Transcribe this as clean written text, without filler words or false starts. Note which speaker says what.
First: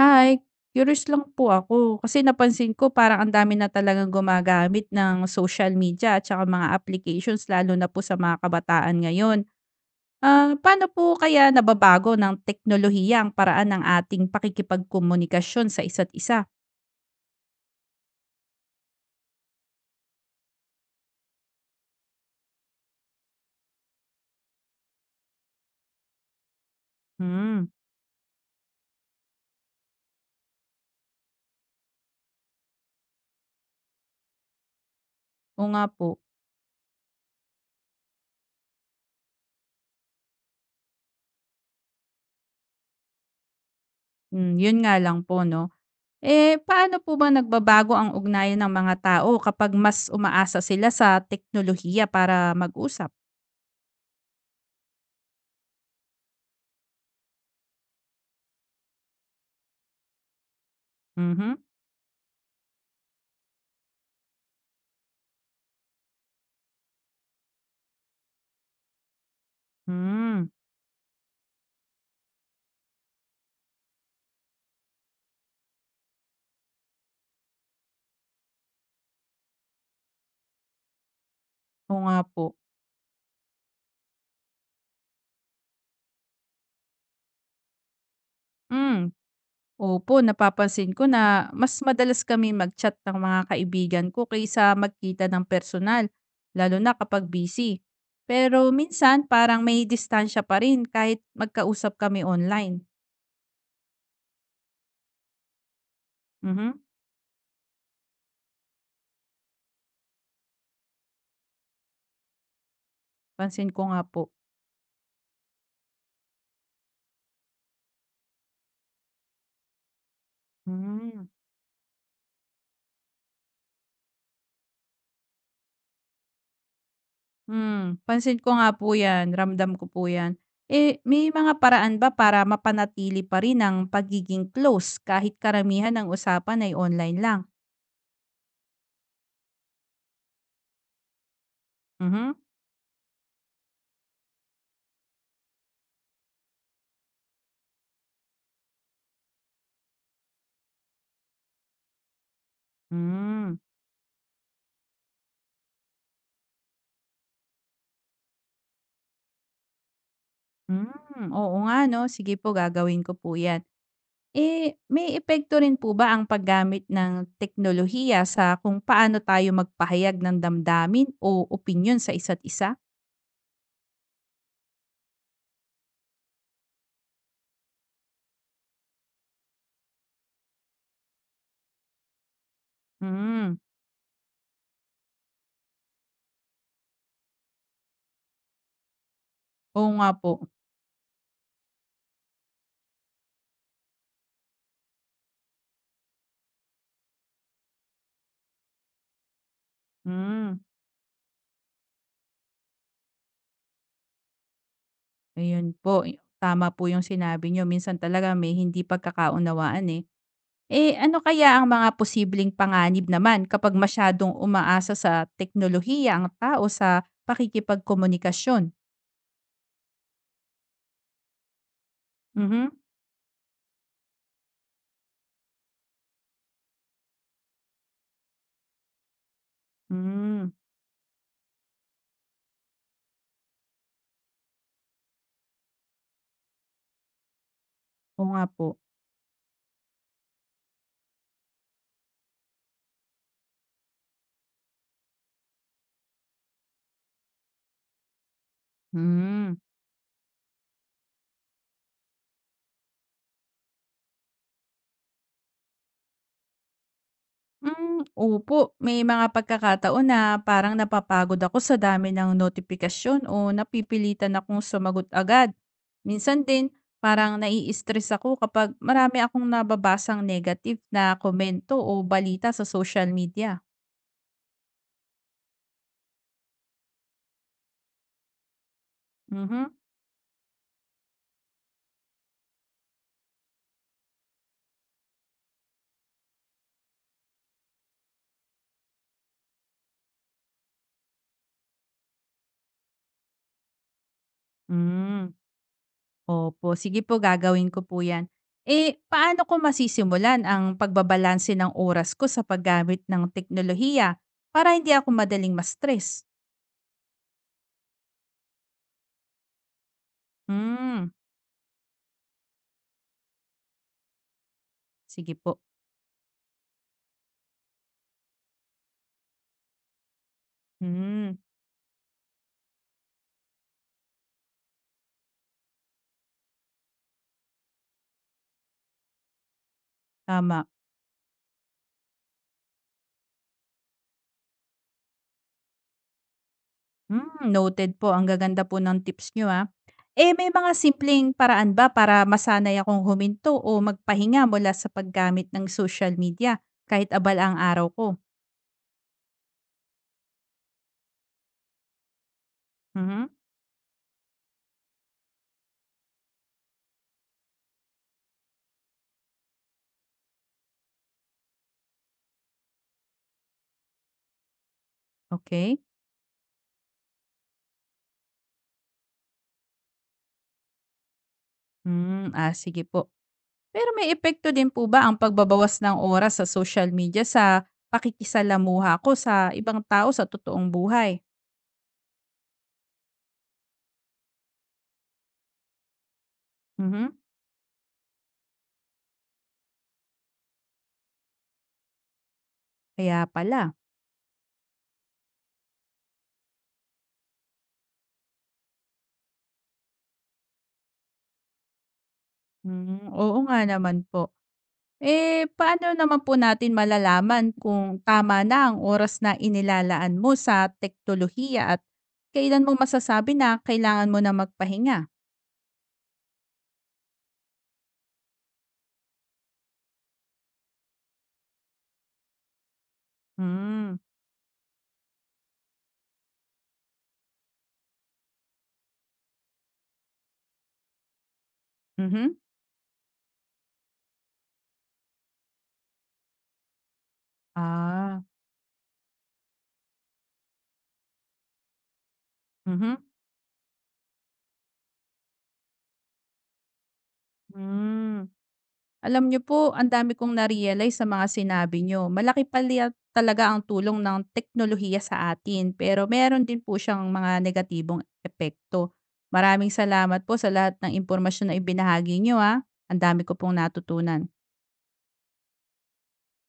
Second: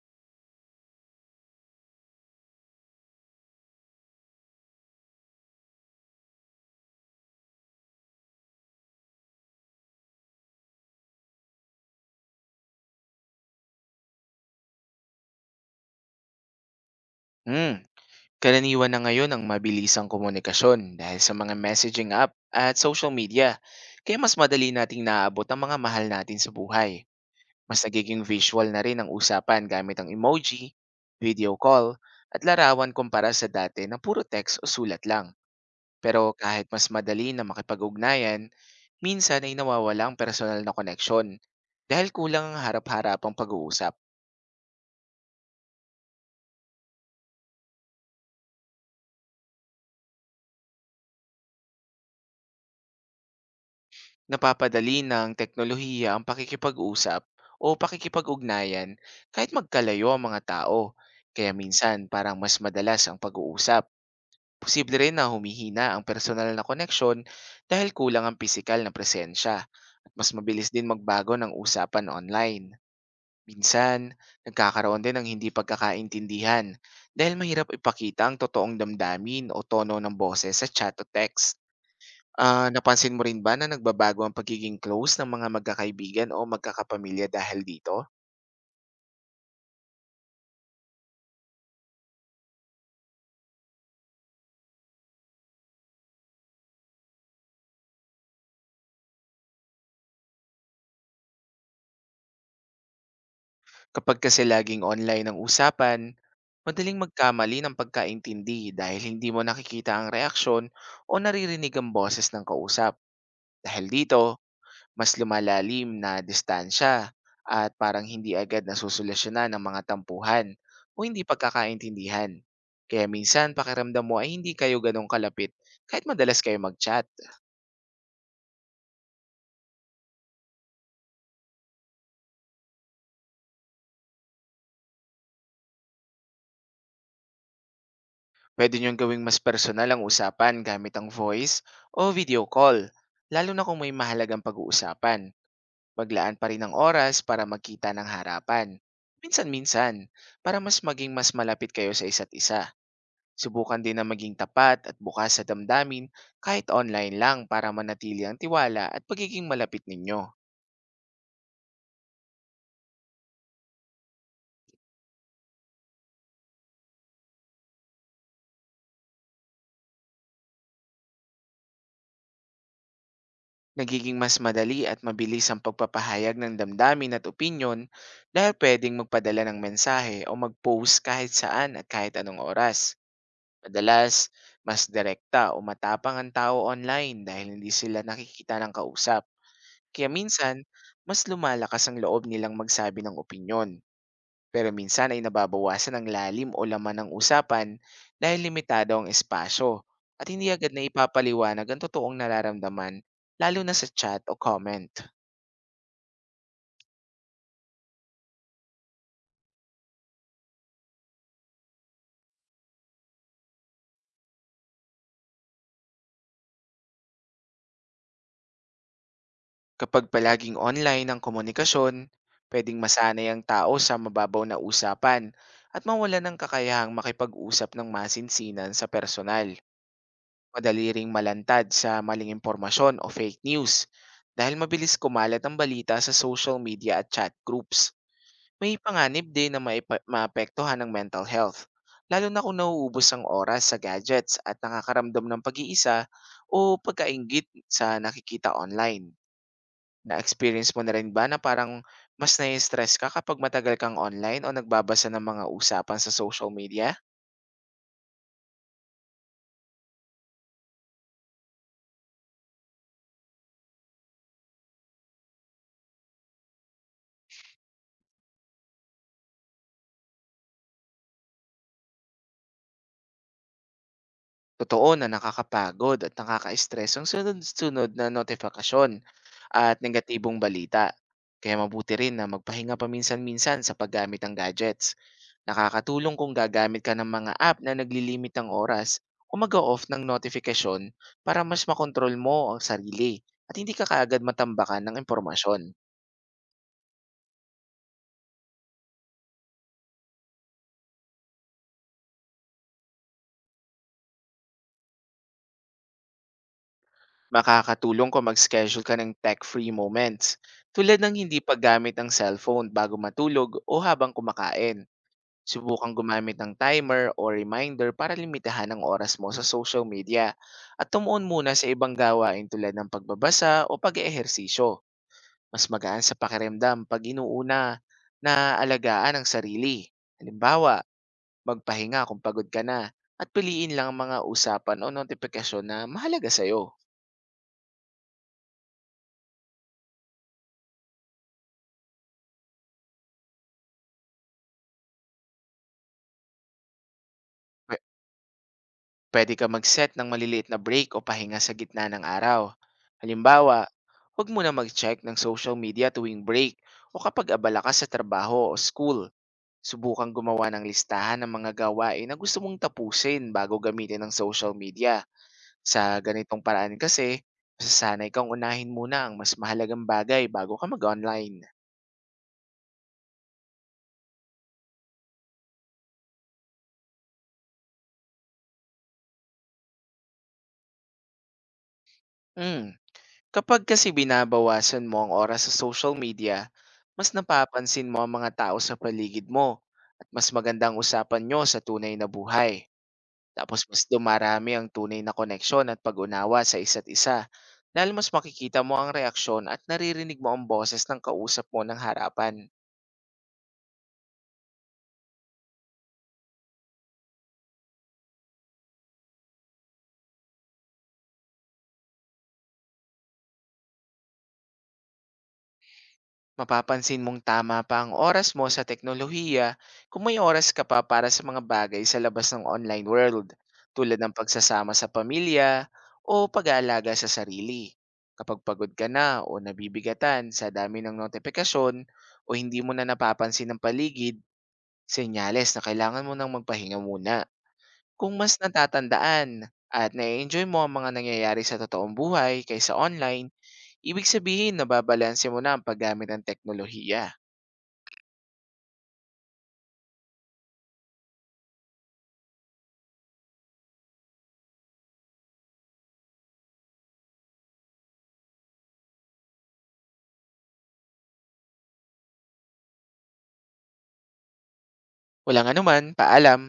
Speaker 1: Hi, curious lang po ako kasi napansin ko parang ang dami na talagang gumagamit ng social media at saka mga applications lalo na po sa mga kabataan ngayon. Ah, paano po kaya nababago ng teknolohiya ang paraan ng ating pakikipagkomunikasyon sa isa't isa?
Speaker 2: Hmm, karaniwan na ngayon ang mabilisang komunikasyon dahil sa mga messaging app at social media. Kaya mas madali nating naaabot ang mga mahal natin sa buhay.
Speaker 1: Hmm,
Speaker 2: Mas nagiging visual na rin ang usapan gamit ang emoji, video call, at larawan kumpara sa dati na puro text o sulat lang.
Speaker 1: o nga po.
Speaker 2: Pero kahit mas madali na makipag-ugnayan, minsan ay nawawala ang personal na koneksyon dahil kulang ang harap-harapang pag-uusap.
Speaker 1: Hmm, yun nga lang po, no? Eh, paano po ba nagbabago ang ugnayan ng mga tao kapag mas umaasa sila sa teknolohiya para mag-usap?
Speaker 2: Napapadali ng teknolohiya ang pakikipag-usap o pakikipag-ugnayan kahit magkalayo ang mga tao, kaya
Speaker 1: Mhm.
Speaker 2: minsan parang mas madalas ang pag-uusap. Posible rin na humihina ang personal na koneksyon dahil kulang ang pisikal na presensya at mas
Speaker 1: Hmm,
Speaker 2: mabilis din magbago ng usapan online. Minsan, nagkakaroon din ng hindi pagkakaintindihan dahil mahirap ipakita ang totoong damdamin o tono ng boses sa chat o text.
Speaker 1: o nga po.
Speaker 2: Ah, napansin mo rin ba na nagbabago ang pagiging close ng mga magkakaibigan o magkakapamilya dahil dito?
Speaker 1: Mm. Opo, napapansin ko na mas madalas kami mag-chat ng mga kaibigan ko kaysa magkita ng personal, lalo na kapag busy. Pero minsan parang may distansya pa rin kahit magkausap kami online.
Speaker 2: Kapag kasi laging online ang usapan,
Speaker 1: Mhm.
Speaker 2: madaling magkamali ng pagkaintindi dahil hindi mo nakikita ang reaksyon o naririnig ang boses ng kausap.
Speaker 1: Pansin ko
Speaker 2: Dahil
Speaker 1: nga po.
Speaker 2: dito, mas lumalalim na distansya at parang hindi agad nasusolusyonan ng mga tampuhan o hindi
Speaker 1: Mm.
Speaker 2: pagkakaintindihan. Kaya minsan pakiramdam mo ay hindi kayo ganong kalapit kahit madalas kayo mag-chat.
Speaker 1: Hmm, pansin ko nga po 'yan, ramdam ko po 'yan. Eh, may mga paraan ba para mapanatili pa rin ang pagiging close kahit karamihan ng usapan ay online lang?
Speaker 2: Pwede niyong gawing mas personal ang usapan gamit ang voice o
Speaker 1: Mhm.
Speaker 2: video call, lalo na kung may mahalagang pag-uusapan. Maglaan pa rin ng oras para magkita ng harapan. Minsan-minsan, para mas maging mas malapit kayo sa isa't isa.
Speaker 1: Hmm.
Speaker 2: Subukan din na maging tapat at bukas sa damdamin kahit online lang para manatili ang tiwala at pagiging malapit ninyo.
Speaker 1: Hmm, oo nga 'no, sige po gagawin ko po 'yan. Eh, may epekto rin po ba ang paggamit ng teknolohiya sa kung paano tayo magpahayag ng damdamin o opinyon sa isa't isa?
Speaker 2: Nagiging mas madali at mabilis ang pagpapahayag ng damdamin at opinyon dahil pwedeng magpadala ng mensahe o mag-post kahit saan at kahit anong oras.
Speaker 1: Hmm,
Speaker 2: Madalas, mas direkta o matapang ang tao online dahil hindi sila nakikita ng kausap.
Speaker 1: oo nga
Speaker 2: Kaya
Speaker 1: po.
Speaker 2: minsan, mas lumalakas ang loob nilang magsabi ng opinyon. Pero minsan ay nababawasan ang lalim o laman ng usapan dahil limitado ang espasyo at hindi
Speaker 1: Hmm,
Speaker 2: agad na ipapaliwanag ang totoong nararamdaman, lalo na sa chat o comment.
Speaker 1: ayun po, tama po yung sinabi niyo minsan talaga may hindi pagkakaunawaan, eh. Eh, ano kaya ang mga posibleng panganib naman kapag masyadong umaasa sa teknolohiya ang tao sa pakikipagkomunikasyon?
Speaker 2: Kapag palaging online ang komunikasyon,
Speaker 1: Mhm,
Speaker 2: pwedeng masanay ang tao sa mababaw na usapan at mawala ng kakayahang makipag-usap ng masinsinan sa personal.
Speaker 1: hmm,
Speaker 2: Madali ring malantad sa maling impormasyon o fake news dahil mabilis kumalat ang balita sa social media at chat groups.
Speaker 1: oo nga po.
Speaker 2: May panganib din na maapektuhan ng mental health, lalo na kung nauubos ang oras sa gadgets at nakakaramdam ng pag-iisa o pagkaingit sa nakikita online.
Speaker 1: Hmm.
Speaker 2: Na-experience mo na rin ba na parang mas nai-stress ka kapag matagal kang online o nagbabasa ng mga usapan sa social media?
Speaker 1: Hmm, opo. May mga pagkakataon na parang napapagod ako sa dami ng notifikasyon o napipilitan akong sumagot agad. Minsan din, parang nai-stress ako kapag marami akong nababasang negative na komento o balita sa social media.
Speaker 2: Totoo na nakakapagod at nakaka-stress ang sunod-sunod na notifikasyon
Speaker 1: Mhm.
Speaker 2: at negatibong balita. Kaya mabuti rin na magpahinga paminsan-minsan sa paggamit ng gadgets. Nakakatulong kung gagamit ka ng mga app na naglilimit ng oras o mag-off ng notification para mas makontrol mo ang sarili at hindi ka kaagad matambakan ng
Speaker 1: Hmm,
Speaker 2: impormasyon.
Speaker 1: opo. Sige po, gagawin ko po 'yan. Eh, paano ko masisimulan ang pagbabalanse ng oras ko sa paggamit ng teknolohiya para hindi ako madaling ma-stress?
Speaker 2: Makakatulong kung mag-schedule ka ng tech-free moments tulad
Speaker 1: Hmm.
Speaker 2: ng hindi paggamit ng cellphone bago matulog o habang kumakain.
Speaker 1: Sige po.
Speaker 2: Subukang gumamit ng timer o reminder para limitahan ang oras mo sa social media at tumuon
Speaker 1: Hmm,
Speaker 2: muna sa ibang gawain tulad ng pagbabasa o pag-eehersisyo. Mas magaan sa pakiramdam pag inuuna na alagaan ang sarili.
Speaker 1: tama.
Speaker 2: Halimbawa, magpahinga kung pagod ka na at piliin lang ang mga usapan o notifikasyon na mahalaga sa'yo.
Speaker 1: Hmm, noted po. Ang gaganda po ng tips niyo, ah. Eh, may mga simpleng paraan ba para masanay akong huminto o magpahinga mula sa paggamit ng social media kahit abala ang araw ko?
Speaker 2: Pwede ka mag-set ng maliliit na break o pahinga sa gitna ng araw.
Speaker 1: Mhm.
Speaker 2: Halimbawa, huwag mo na mag-check ng social media tuwing break o kapag abala ka sa trabaho o school. Subukang gumawa ng listahan ng mga gawain na gusto mong tapusin bago gamitin ang social media.
Speaker 1: Okay.
Speaker 2: Sa ganitong paraan kasi, masasanay kang unahin muna ang mas mahalagang bagay bago ka mag-online.
Speaker 1: Hmm, ah, sige po. Pero may epekto din po ba ang pagbabawas ng oras sa social media sa pakikisalamuha ko sa ibang tao sa totoong buhay?
Speaker 2: Mm. Kapag kasi binabawasan mo ang oras sa social media, mas
Speaker 1: Mhm.
Speaker 2: napapansin mo ang mga tao sa paligid mo at mas magandang usapan nyo sa tunay na buhay.
Speaker 1: Kaya
Speaker 2: Tapos
Speaker 1: pala.
Speaker 2: mas dumarami ang tunay na koneksyon at pag-unawa sa isa't isa dahil mas makikita mo ang reaksyon at naririnig mo ang boses ng kausap mo ng harapan.
Speaker 1: Hmm, oo nga naman po. Eh, paano naman po natin malalaman kung tama na ang oras na inilalaan mo sa teknolohiya at kailan mo masasabi na kailangan mo na magpahinga?
Speaker 2: Mapapansin mong tama pa ang oras mo sa teknolohiya kung may oras ka pa para sa mga bagay sa labas ng online world
Speaker 1: Hmm,
Speaker 2: tulad ng pagsasama sa pamilya o pag-aalaga sa sarili. Kapag pagod ka na o nabibigatan sa dami ng notifikasyon o
Speaker 1: mhm,
Speaker 2: hindi mo na napapansin ang paligid, senyales na kailangan mo nang magpahinga muna. Kung
Speaker 1: ah,
Speaker 2: mas natatandaan at na-enjoy mo ang mga nangyayari sa totoong buhay kaysa
Speaker 1: mhm,
Speaker 2: online, ibig sabihin na babalanse mo na ang paggamit ng teknolohiya.
Speaker 1: hmm. Alam niyo po, ang dami kong na-realize sa mga sinabi niyo. Malaki pala talaga ang tulong ng teknolohiya sa atin, pero meron din po siyang mga negatibong epekto. Maraming salamat po sa lahat ng impormasyon na ibinahagi niyo, ah. Ang dami ko pong natutunan.
Speaker 2: Walang anuman, paalam.